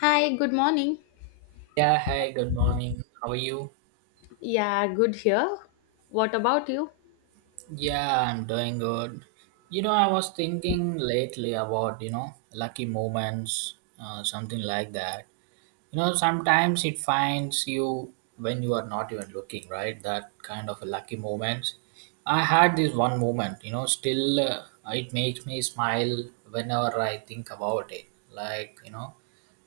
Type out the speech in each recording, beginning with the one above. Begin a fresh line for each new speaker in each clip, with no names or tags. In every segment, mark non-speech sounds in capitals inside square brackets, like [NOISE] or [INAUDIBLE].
Hi, good morning.
Yeah, hey, good morning. How are you?
Yeah, good here. What about you?
Yeah, I'm doing good. I was thinking lately about, lucky moments, something like that. Sometimes it finds you when you are not even looking, right? That kind of lucky moments. I had this one moment, still, it makes me smile whenever I think about it. Like, you know,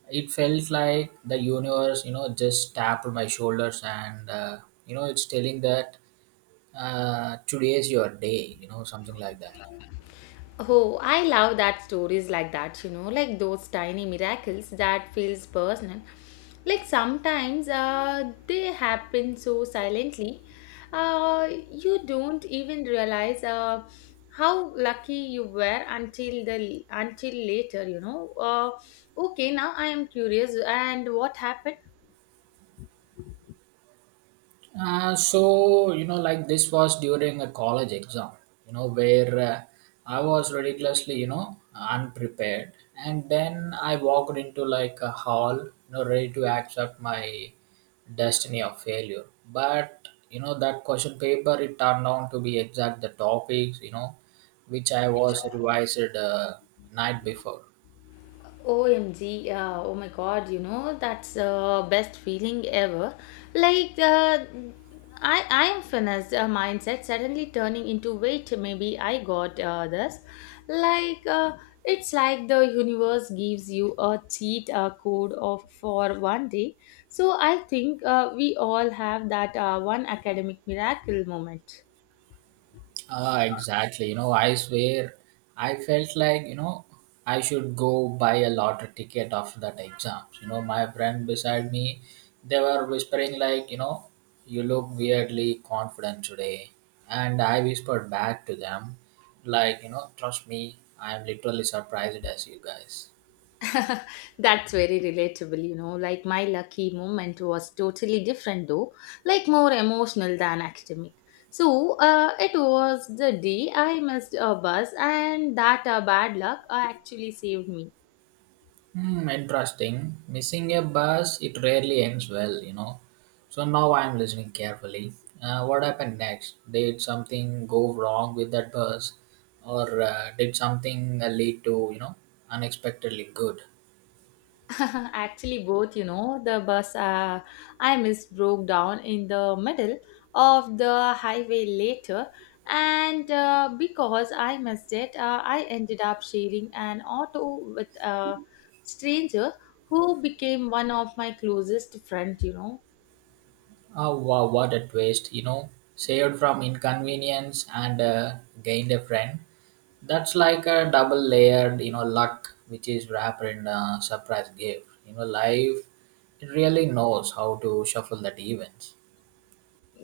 it felt like the universe, just tapped my shoulders and, it's telling that today is your day, something like that.
Oh, I love that stories like that, like those tiny miracles that feels personal. Like sometimes they happen so silently, you don't even realize how lucky you were until the until later. Okay, now I am curious. And what happened?
So, like, this was during a college exam, where I was ridiculously, unprepared. And then I walked into like a hall, ready to accept my destiny of failure. But that question paper, it turned out to be exact the topics, which I was revised night before.
OMG, oh my god, that's the best feeling ever. Like, I am finished mindset suddenly turning into wait, maybe I got this. Like, it's like the universe gives you a cheat code of for one day. So I think we all have that one academic miracle moment.
Ah, exactly. I swear, I felt like, I should go buy a lottery ticket after that exams. My friend beside me, they were whispering like, you look weirdly confident today. And I whispered back to them, like, trust me, I'm literally surprised as you guys.
[LAUGHS] That's very relatable. Like my lucky moment was totally different though, like more emotional than academic. So, it was the day I missed a bus, and that bad luck actually saved me.
Hmm, interesting. Missing a bus, it rarely ends well. So now I'm listening carefully. What happened next? Did something go wrong with that bus, or did something lead to unexpectedly good?
[LAUGHS] Actually, both, the bus I missed broke down in the middle of the highway later, and because I missed it, I ended up sharing an auto with a stranger who became one of my closest friends.
Oh wow, what a twist! Saved from inconvenience and gained a friend. That's like a double layered luck, which is wrapped in a surprise gift. Life it really knows how to shuffle that events.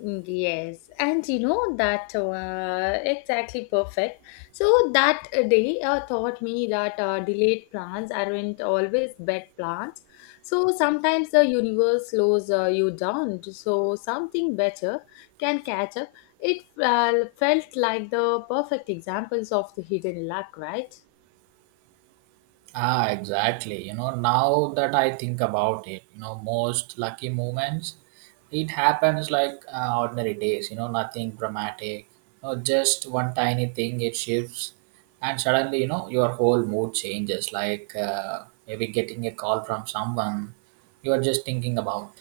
Yes, and you know that exactly perfect. So that day taught me that delayed plans aren't always bad plans. So sometimes the universe slows you down, so something better can catch up. It felt like the perfect examples of the hidden luck, right?
Ah, exactly. Now that I think about it, most lucky moments, it happens like ordinary days, nothing dramatic. Just one tiny thing, it shifts, and suddenly, your whole mood changes. Like maybe getting a call from someone you are just thinking about.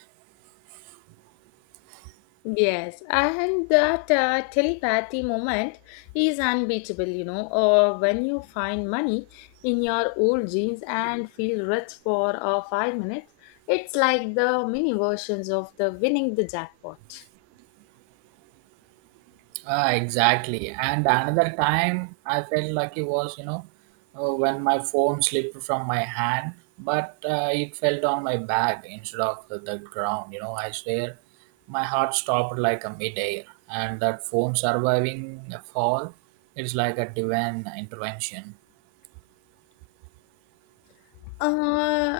Yes, and that telepathy moment is unbeatable, or when you find money in your old jeans and feel rich for 5 minutes, it's like the mini versions of the winning the jackpot.
Ah, exactly. And another time I felt lucky was, when my phone slipped from my hand, but it fell on my back instead of the ground. I swear my heart stopped like a midair. And that phone surviving a fall, it's like a divine intervention.
Uh,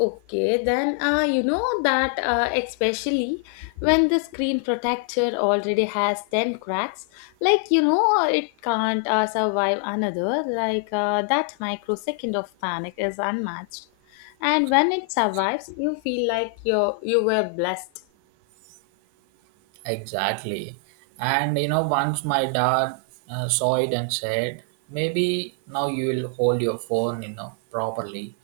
okay, then you know that especially when the screen protector already has 10 cracks, it can't survive another, like that microsecond of panic is unmatched. And when it survives, you feel like you were blessed.
Exactly. And once my dad saw it and said, maybe now you will hold your phone, properly.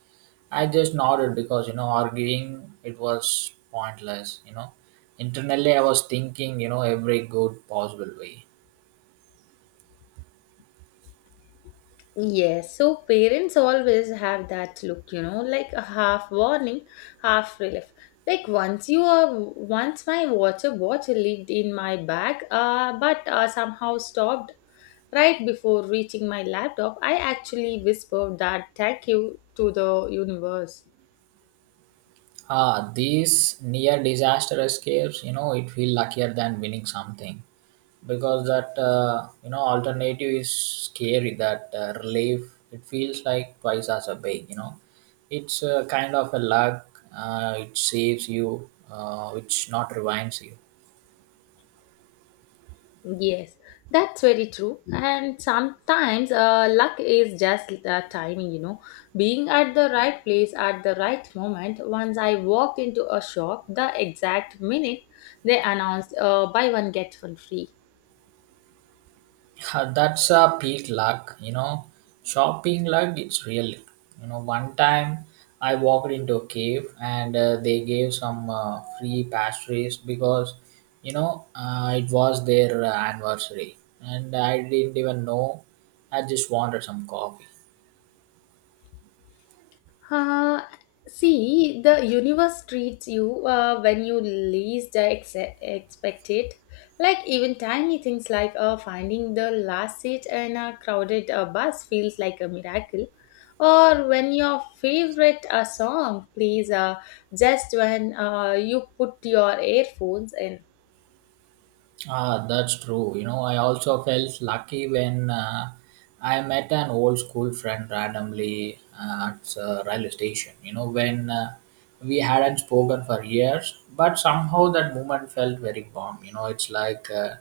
I just nodded because arguing it was pointless. Internally I was thinking every good possible way.
Yes, so parents always have that look, like a half warning, half relief. Like once my water bottle leaked in my bag, but somehow stopped right before reaching my laptop. I actually whispered that thank you to the universe.
Ah, these near disaster escapes. It feel luckier than winning something because that alternative is scary. That relief it feels like twice as a big. It's kind of a luck. It saves you, which not rewinds you.
Yes, that's very true. And sometimes luck is just the timing, being at the right place at the right moment. Once I walked into a shop, the exact minute they announced buy one, get one free.
[LAUGHS] That's a peak luck, shopping luck, it's real. One time I walked into a cave, and they gave some free pastries because it was their anniversary, and I didn't even know, I just wanted some coffee.
Uh, See, the universe treats you when you least expect it. Like even tiny things like finding the last seat in a crowded bus feels like a miracle. Or when your favorite song plays just when you put your earphones in.
Ah, that's true. I also felt lucky when I met an old school friend randomly at a railway station. When we hadn't spoken for years, but somehow that moment felt very warm. It's like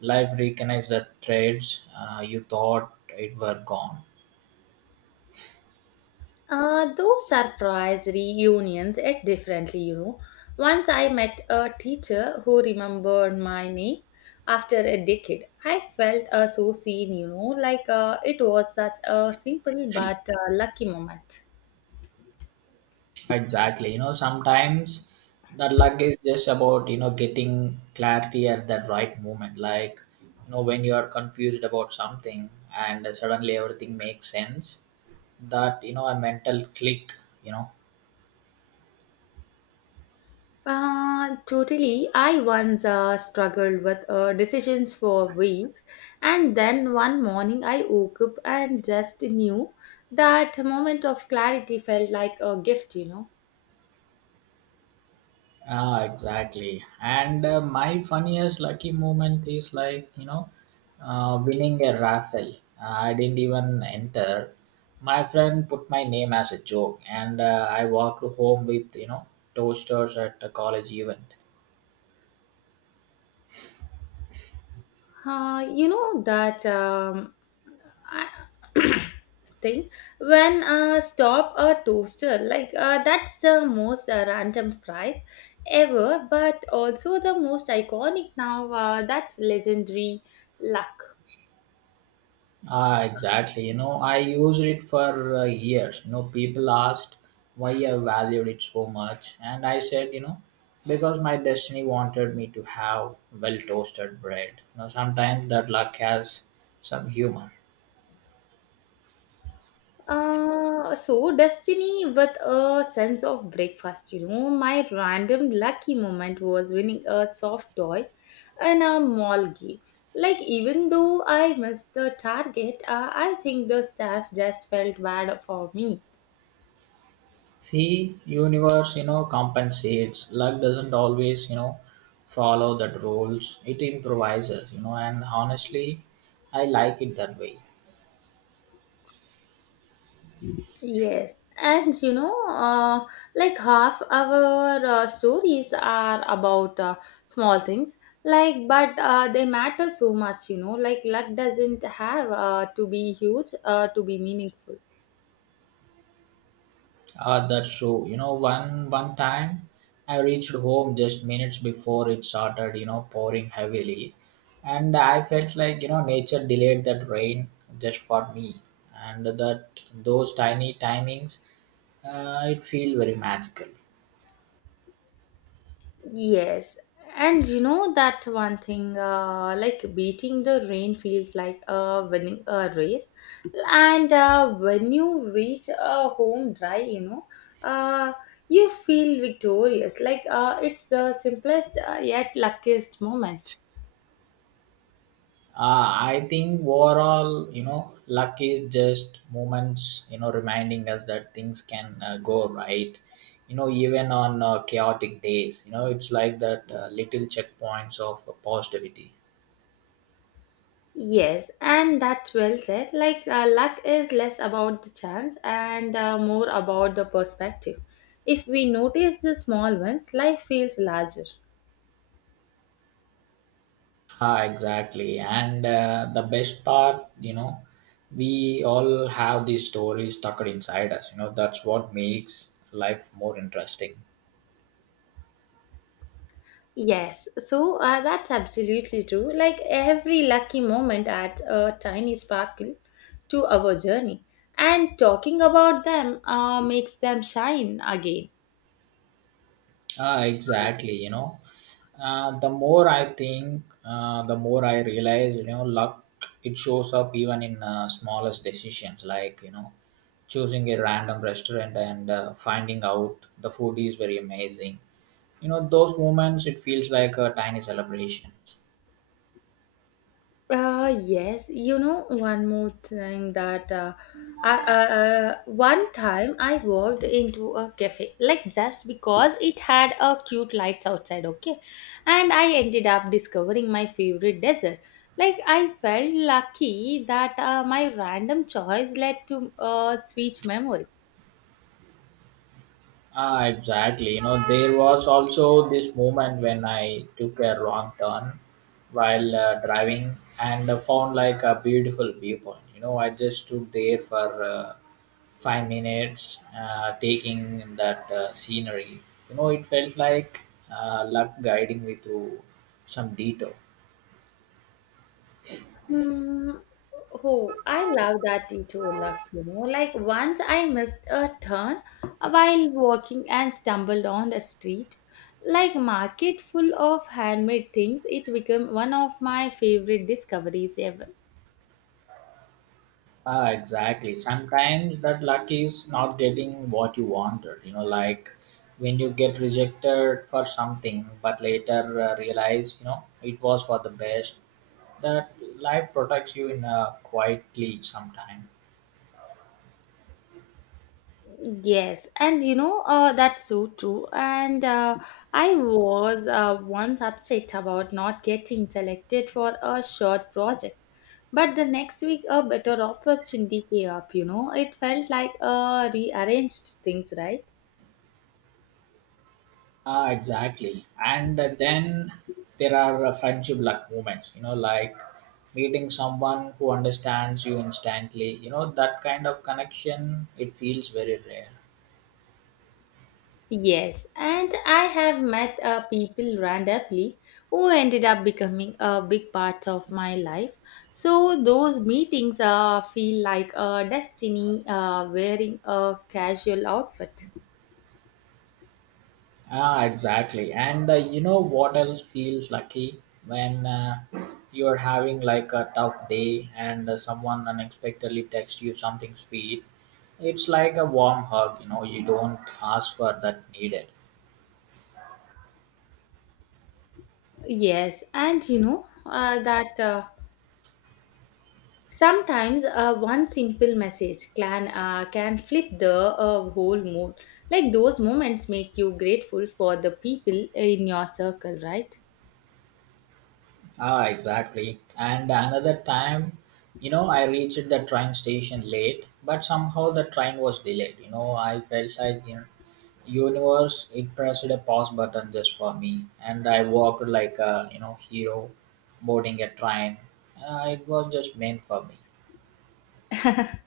life reconnects the threads, you thought it were gone.
Those surprise reunions act differently. Once I met a teacher who remembered my name after a decade. I felt so seen, like it was such a simple but lucky moment.
Exactly. Sometimes that luck is just about, getting clarity at that right moment. Like, when you are confused about something and suddenly everything makes sense, that, a mental click, you know,
Totally. I once struggled with decisions for weeks, and then one morning I woke up and just knew that moment of clarity felt like a gift.
Ah, exactly. And my funniest lucky moment is like, winning a raffle. I didn't even enter. My friend put my name as a joke, and I walked home with, toasters at a college event.
You know that I- [COUGHS] [CLEARS THROAT] thing when stop a toaster like that's the most random prize ever, but also the most iconic. Now that's legendary.
Ah, exactly. I used it for years. People asked why I valued it so much, and I said, because my destiny wanted me to have well toasted bread. Sometimes that luck has some humor.
So destiny with a sense of breakfast, my random lucky moment was winning a soft toy in a mall game. Like even though I missed the target, I think the staff just felt bad for me.
See, universe, compensates. Luck doesn't always, follow that rules. It improvises, and honestly, I like it that way.
Yes. And like half our stories are about small things, like, but they matter so much, like luck doesn't have to be huge to be meaningful.
Ah, that's true. One time I reached home just minutes before it started, pouring heavily. And I felt like, nature delayed that rain just for me. And that those tiny timings, it feel very magical.
Yes. And you know that one thing, like beating the rain feels like winning a race, and when you reach home dry, you know uh, you feel victorious like it's the simplest yet luckiest moment.
I think overall, luck is just moments, reminding us that things can go right. Even on chaotic days, it's like that little checkpoints of positivity.
Yes, and that's well said. Like luck is less about the chance and more about the perspective. If we notice the small ones, life feels larger.
Ah, exactly. And the best part, we all have these stories tucked inside us. That's what makes life more interesting.
Yes, so that's absolutely true. Like every lucky moment adds a tiny sparkle to our journey, and talking about them makes them shine again.
Ah, exactly. The more I think, the more I realize. Luck it shows up even in smallest decisions, like choosing a random restaurant and finding out the food is very amazing. Those moments it feels like a tiny celebration.
Yes, one more thing that one time I walked into a cafe, like just because it had a cute lights outside, okay? And I ended up discovering my favorite dessert. Like, I felt lucky that my random choice led to a sweet memory.
Ah, exactly. There was also this moment when I took a wrong turn while driving and found like a beautiful viewpoint. I just stood there for 5 minutes, taking in that scenery. It felt like luck guiding me through some detour.
Hmm. Oh, I love that detour luck. Like once I missed a turn while walking and stumbled on the street. Like market full of handmade things, it became one of my favorite discoveries ever.
Ah, exactly. Sometimes that luck is not getting what you wanted. Like when you get rejected for something, but later realize, it was for the best. That life protects you in a quietly sometime.
Yes, and that's so true. And I was once upset about not getting selected for a short project. But the next week, a better opportunity came up. It felt like rearranged things, right?
Ah, exactly. And then there are friendship luck moments. Like meeting someone who understands you instantly. That kind of connection. It feels very rare.
Yes, and I have met people randomly who ended up becoming a big part of my life. So those meetings feel like a destiny wearing a casual outfit.
Ah, exactly. And you know what else feels lucky when you're having like a tough day and someone unexpectedly texts you something sweet. It's like a warm hug, you don't ask for that needed.
Yes, and that sometimes one simple message can flip the whole mood. Like those moments make you grateful for the people in your circle, right?
Ah, exactly. And another time, I reached the train station late, but somehow the train was delayed. I felt like, you universe it pressed a pause button just for me, and I walked like a hero boarding a train, it was just meant for me.
[LAUGHS]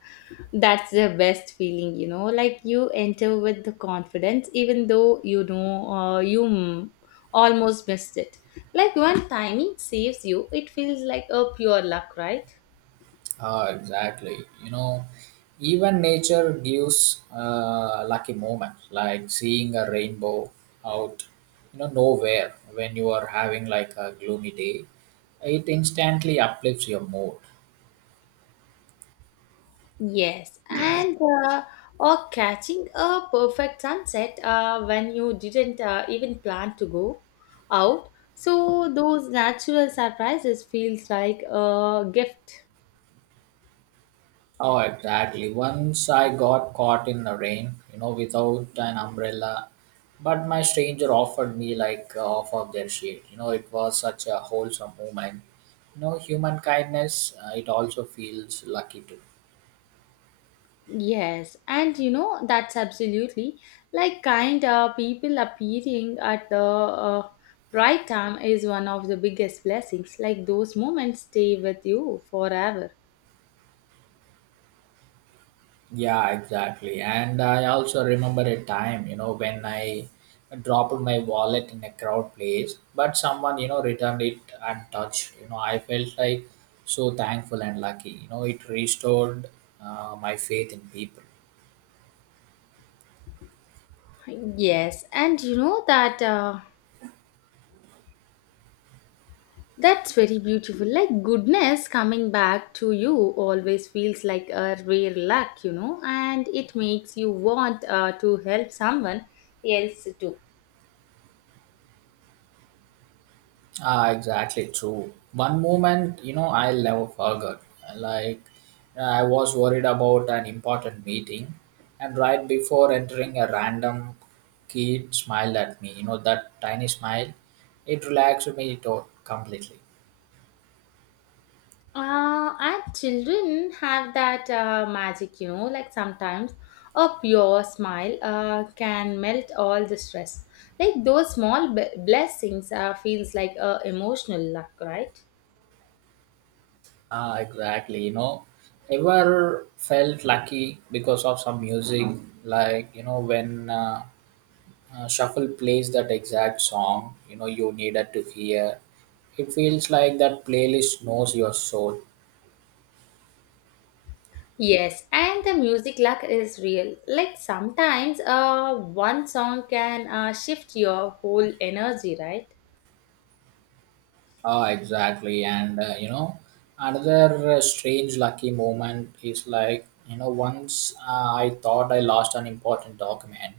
That's the best feeling, like you enter with the confidence, even though you know you almost missed it. Like when timing saves you, it feels like a pure luck, right?
Ah, exactly. Even nature gives lucky moments, like seeing a rainbow out nowhere, when you are having like a gloomy day, it instantly uplifts your mood.
Yes, and uh, or catching a perfect sunset when you didn't even plan to go out. So those natural surprises feels like a gift.
Oh, exactly. Once I got caught in the rain, without an umbrella, but my stranger offered me like half of their shade. It was such a wholesome moment. Human kindness, it also feels lucky too.
Yes, and that's absolutely like kind of people appearing at the right time is one of the biggest blessings. Like those moments stay with you forever.
Yeah, exactly. And I also remember a time, when I dropped my wallet in a crowd place, but someone, returned it untouched. I felt like so thankful and lucky. It restored my faith in people.
Yes, and that's very beautiful. Like goodness coming back to you always feels like a rare luck, and it makes you want to help someone else too.
Ah, exactly true. One moment, I'll never forget. Like, I was worried about an important meeting, and right before entering, a random kid smiled at me. That tiny smile, it relaxed completely.
And children have that magic, like sometimes a pure smile can melt all the stress. Like those small blessings feels like a emotional luck, right?
Ah, exactly. Ever felt lucky because of some music? Like, when shuffle plays that exact song you needed to hear, it feels like that playlist knows your soul.
Yes, and the music luck is real. Like sometimes one song can shift your whole energy, right?
Ah exactly and another strange lucky moment is like, once I thought I lost an important document.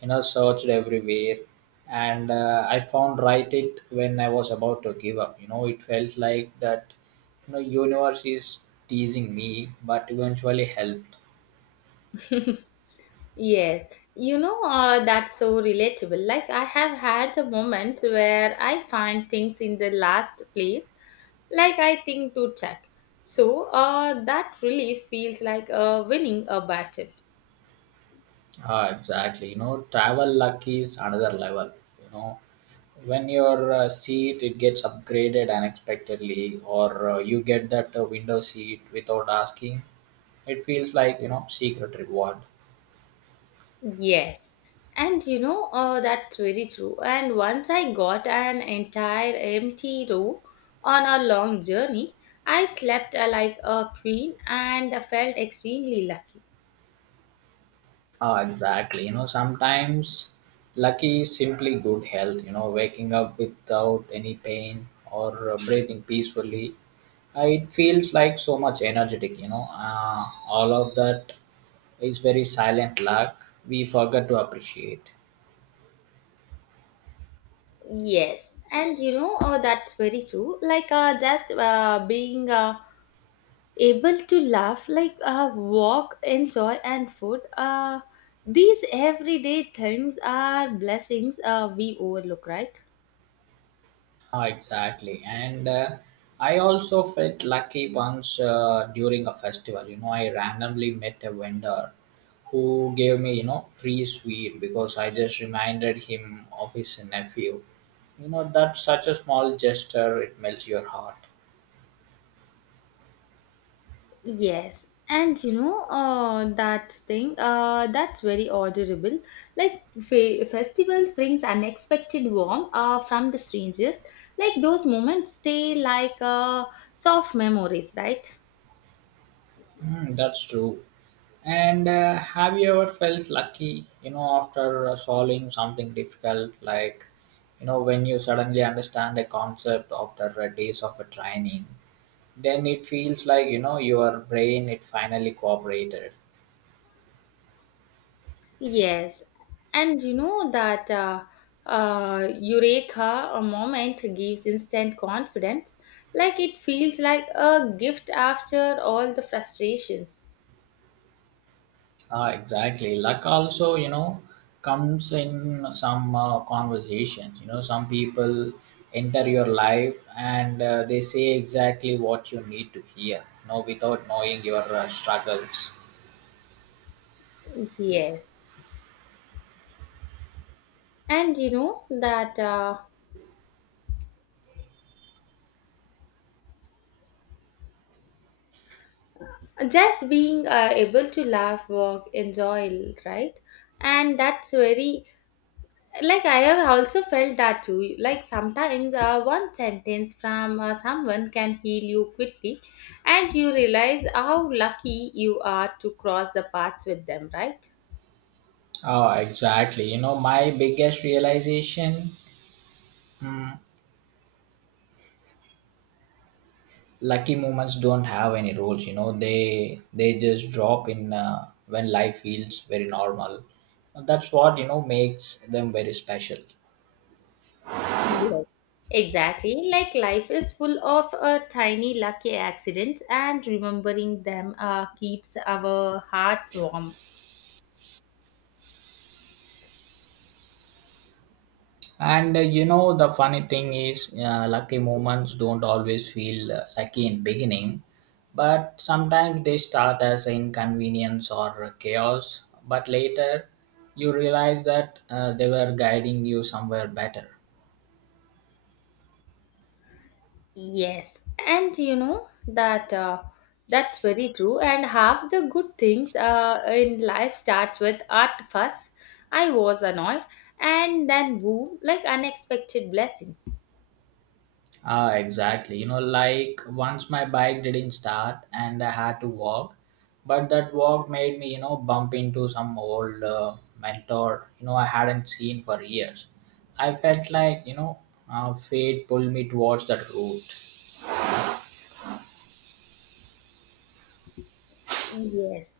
Searched everywhere, and I found right it when I was about to give up. It felt like that, universe is teasing me, but eventually helped.
[LAUGHS] Yes, that's so relatable. Like, I have had the moments where I find things in the last place, like I think to check. So, that really feels like winning a battle.
Ah, exactly. Travel luck is another level. You know, when your seat it gets upgraded unexpectedly, or you get that window seat without asking, it feels like secret reward.
Yes. And that's very true. And once I got an entire empty row on a long journey, I slept like a queen and felt extremely lucky.
Ah, exactly. Sometimes lucky is simply good health, waking up without any pain or breathing peacefully. It feels like so much energetic. All of that is very silent luck we forget to appreciate.
Yes, and that's very true. Like just being able to laugh, like walk, enjoy, and food. These everyday things are blessings we overlook, right?
Ah, exactly. And I also felt lucky once during a festival. I randomly met a vendor who gave me, free sweet because I just reminded him of his nephew. That's such a small gesture, it melts your heart.
Yes, and that thing that's very orderable. Like festivals brings unexpected warmth from the strangers. Like those moments stay like soft memories, right?
Mm, that's true. And Have you ever felt lucky, you know, after solving something difficult, like, you know, when you suddenly understand a concept after days of a training? Then it feels like, you know, your brain it finally cooperated
Yes, and you know that eureka a moment gives instant confidence, like it feels like a gift after all the frustrations.
ah exactly, luck also, you know, comes in some conversations, you know, some people enter your life and they say exactly what you need to hear, you know, without knowing your struggles.
Yes, and you know that just being able to laugh, work, enjoy, right? And that's very like I have also felt that too. Like sometimes one sentence from someone can heal you quickly, and you realize how lucky you are to cross the paths with them, right?
Ah, exactly, you know, my biggest realization, mm, lucky moments don't have any rules, you know, they just drop in when life feels very normal. That's what, you know, makes them very special.
Yes. Exactly, like life is full of tiny lucky accidents, and remembering them keeps our hearts warm.
And you know, the funny thing is, lucky moments don't always feel lucky in beginning, but sometimes they start as inconvenience or chaos, but later you realize that they were guiding you somewhere better.
Yes, and that's very true. And half the good things in life starts with art first. I was annoyed, and then boom, like unexpected blessings.
Ah, exactly. You know, like once my bike didn't start and I had to walk, but that walk made me, you know, bump into some old mentor, you know, I hadn't seen for years. I felt like, you know, fate pulled me towards that route.
Yes.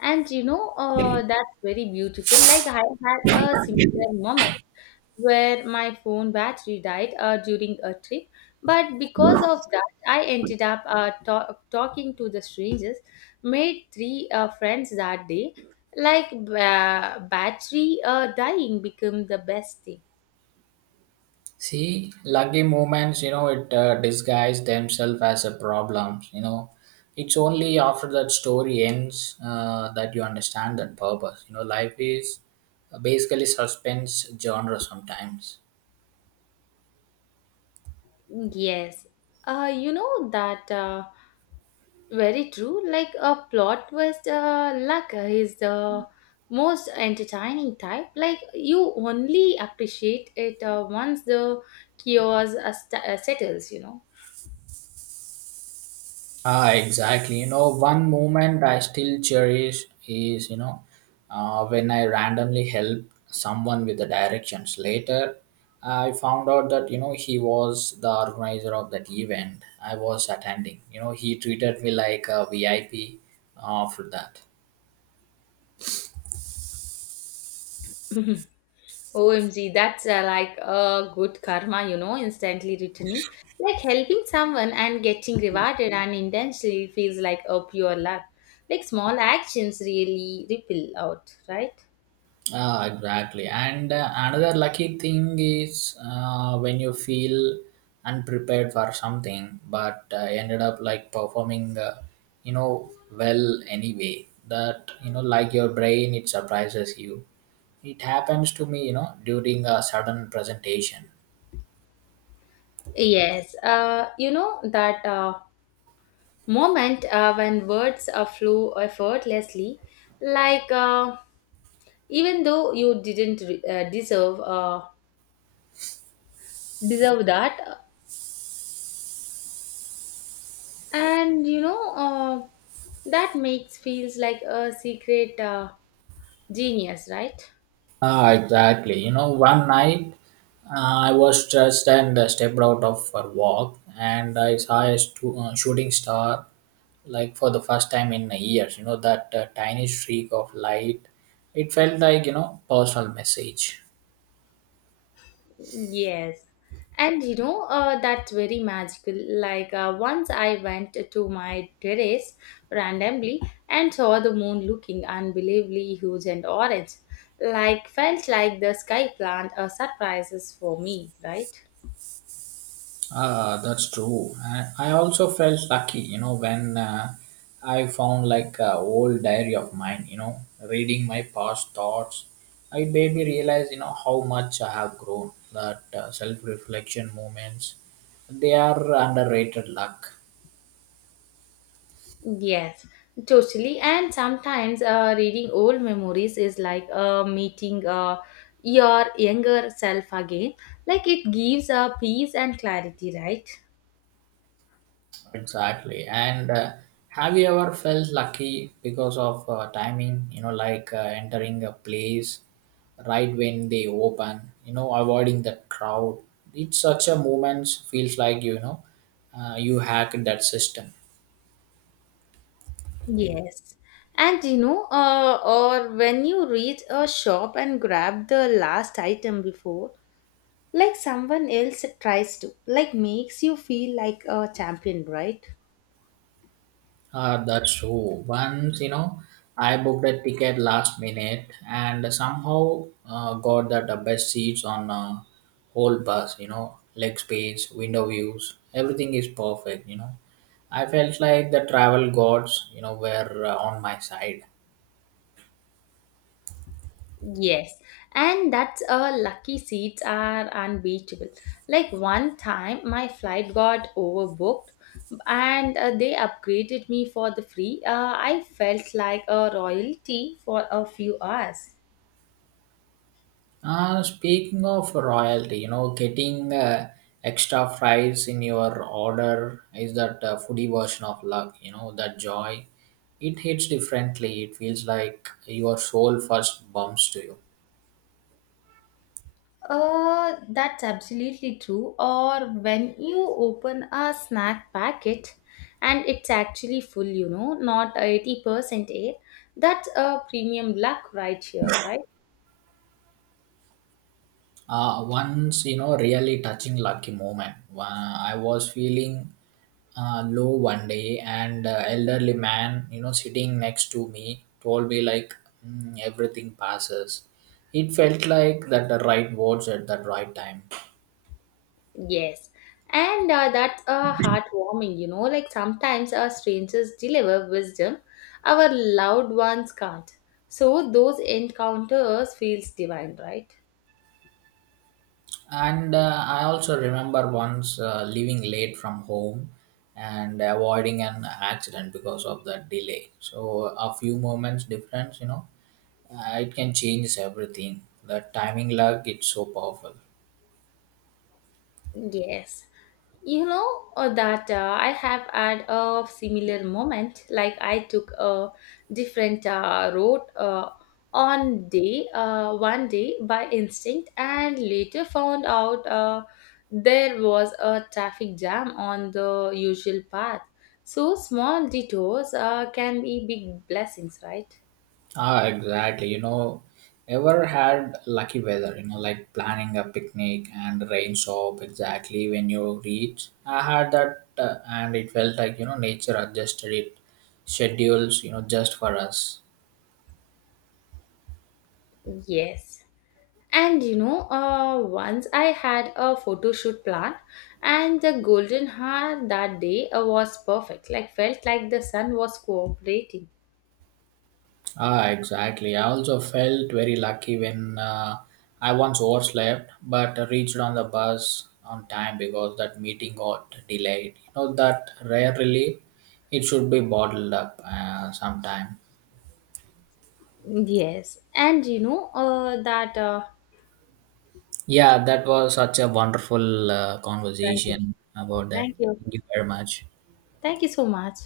And that's very beautiful. Like I had a similar moment where my phone battery died during a trip, but because of that, I ended up talking to the strangers, made three friends that day. Like battery dying became the best thing.
See, lucky moments, you know, it disguise themselves as a problem. You know, it's only after that story ends that you understand that purpose. You know, life is basically suspense genre sometimes.
Yes. You know that. Very true. Like a plot twist, luck is the most entertaining type. Like you only appreciate it once the chaos settles.
Ah, exactly. You know, one moment I still cherish is, you know, when I randomly helped someone with the directions. Later, I found out that, you know, he was the organizer of that event I was attending. You know, he treated me like a VIP for that.
[LAUGHS] OMG, that's like a good karma, instantly returning. Like helping someone and getting rewarded and intentionally feels like a pure luck. Like small actions really ripple out, right?
Ah, exactly. And another lucky thing is when you feel unprepared for something, but ended up like performing, you know, well anyway. That, you know, like your brain, it surprises you. It happens to me, you know, during a sudden presentation.
Yes, you know that. Moment when words flow effortlessly like even though you didn't deserve that, and that makes feels like a secret genius, right?
Ah, exactly. You know, one night I was stressed and stepped out of for walk, and I saw a shooting star, like for the first time in years. You know that tiny streak of light. It felt like, you know, personal message.
Yes. And that's very magical. Like once I went to my terrace randomly and saw the moon looking unbelievably huge and orange. Like felt like the sky planned a surprises for me, right?
Ah, that's true. I also felt lucky, you know, when I found like a old diary of mine, you know, reading my past thoughts. It made me realize, you know, how much I have grown. That self reflection moments, they are underrated luck.
Yes, totally. And sometimes reading old memories is like meeting your younger self again. Like it gives a peace and clarity, right?
Exactly. And have you ever felt lucky because of timing, you know, like entering a place right when they open, you know, avoiding the crowd? It's such a moment, feels like, you know, you hacked that system.
Yes. And or when you reach a shop and grab the last item before, like someone else tries to, like makes you feel like a champion, right?
Ah, that's true. Once, you know, I booked a ticket last minute and somehow got that the best seats on whole bus, you know, leg space, window views, everything is perfect, you know. I felt like the travel gods, you know, were on my side.
Yes, and that's lucky seats are unbeatable. Like one time, my flight got overbooked, and they upgraded me for the free. I felt like a royalty for a few hours.
Speaking of royalty, you know, getting extra fries in your order is that foodie version of luck, you know, that joy. It hits differently. It feels like your soul first bumps to you.
That's absolutely true. Or when you open a snack packet and it's actually full, not 80% air, that's a premium luck right here, right?
Once, you know, really touching lucky moment. I was feeling low one day, and elderly man, you know, sitting next to me, told me like, "Mm, everything passes." It felt like that the right words at the right time.
Yes. And that's a heartwarming, like sometimes our strangers deliver wisdom our loud ones can't. So those encounters feels divine, right?
And I also remember once leaving late from home and avoiding an accident because of the delay. So a few moments difference, you know, it can change everything. The timing luck, it's so powerful.
Yes. You know that I have had a similar moment. Like I took a different road on day one day by instinct, and later found out there was a traffic jam on the usual path. So small detours can be big blessings, right?
Ah, exactly. You know, ever had lucky weather, you know, like planning a picnic and rain stop exactly when you reach. I had that and it felt like, you know, nature adjusted it schedules, you know, just for us.
Yes. And once I had a photo shoot plan, and the golden hour that day was perfect. Like felt like the sun was cooperating.
Ah, exactly. I also felt very lucky when I once overslept but reached on the bus on time because that meeting got delayed. You know, that rarely it should be bottled up sometime.
Yes, and you know that.
Yeah, that was such a wonderful
Thank you,
conversation about that.
thank you,
Thank you very much.
thank you so much.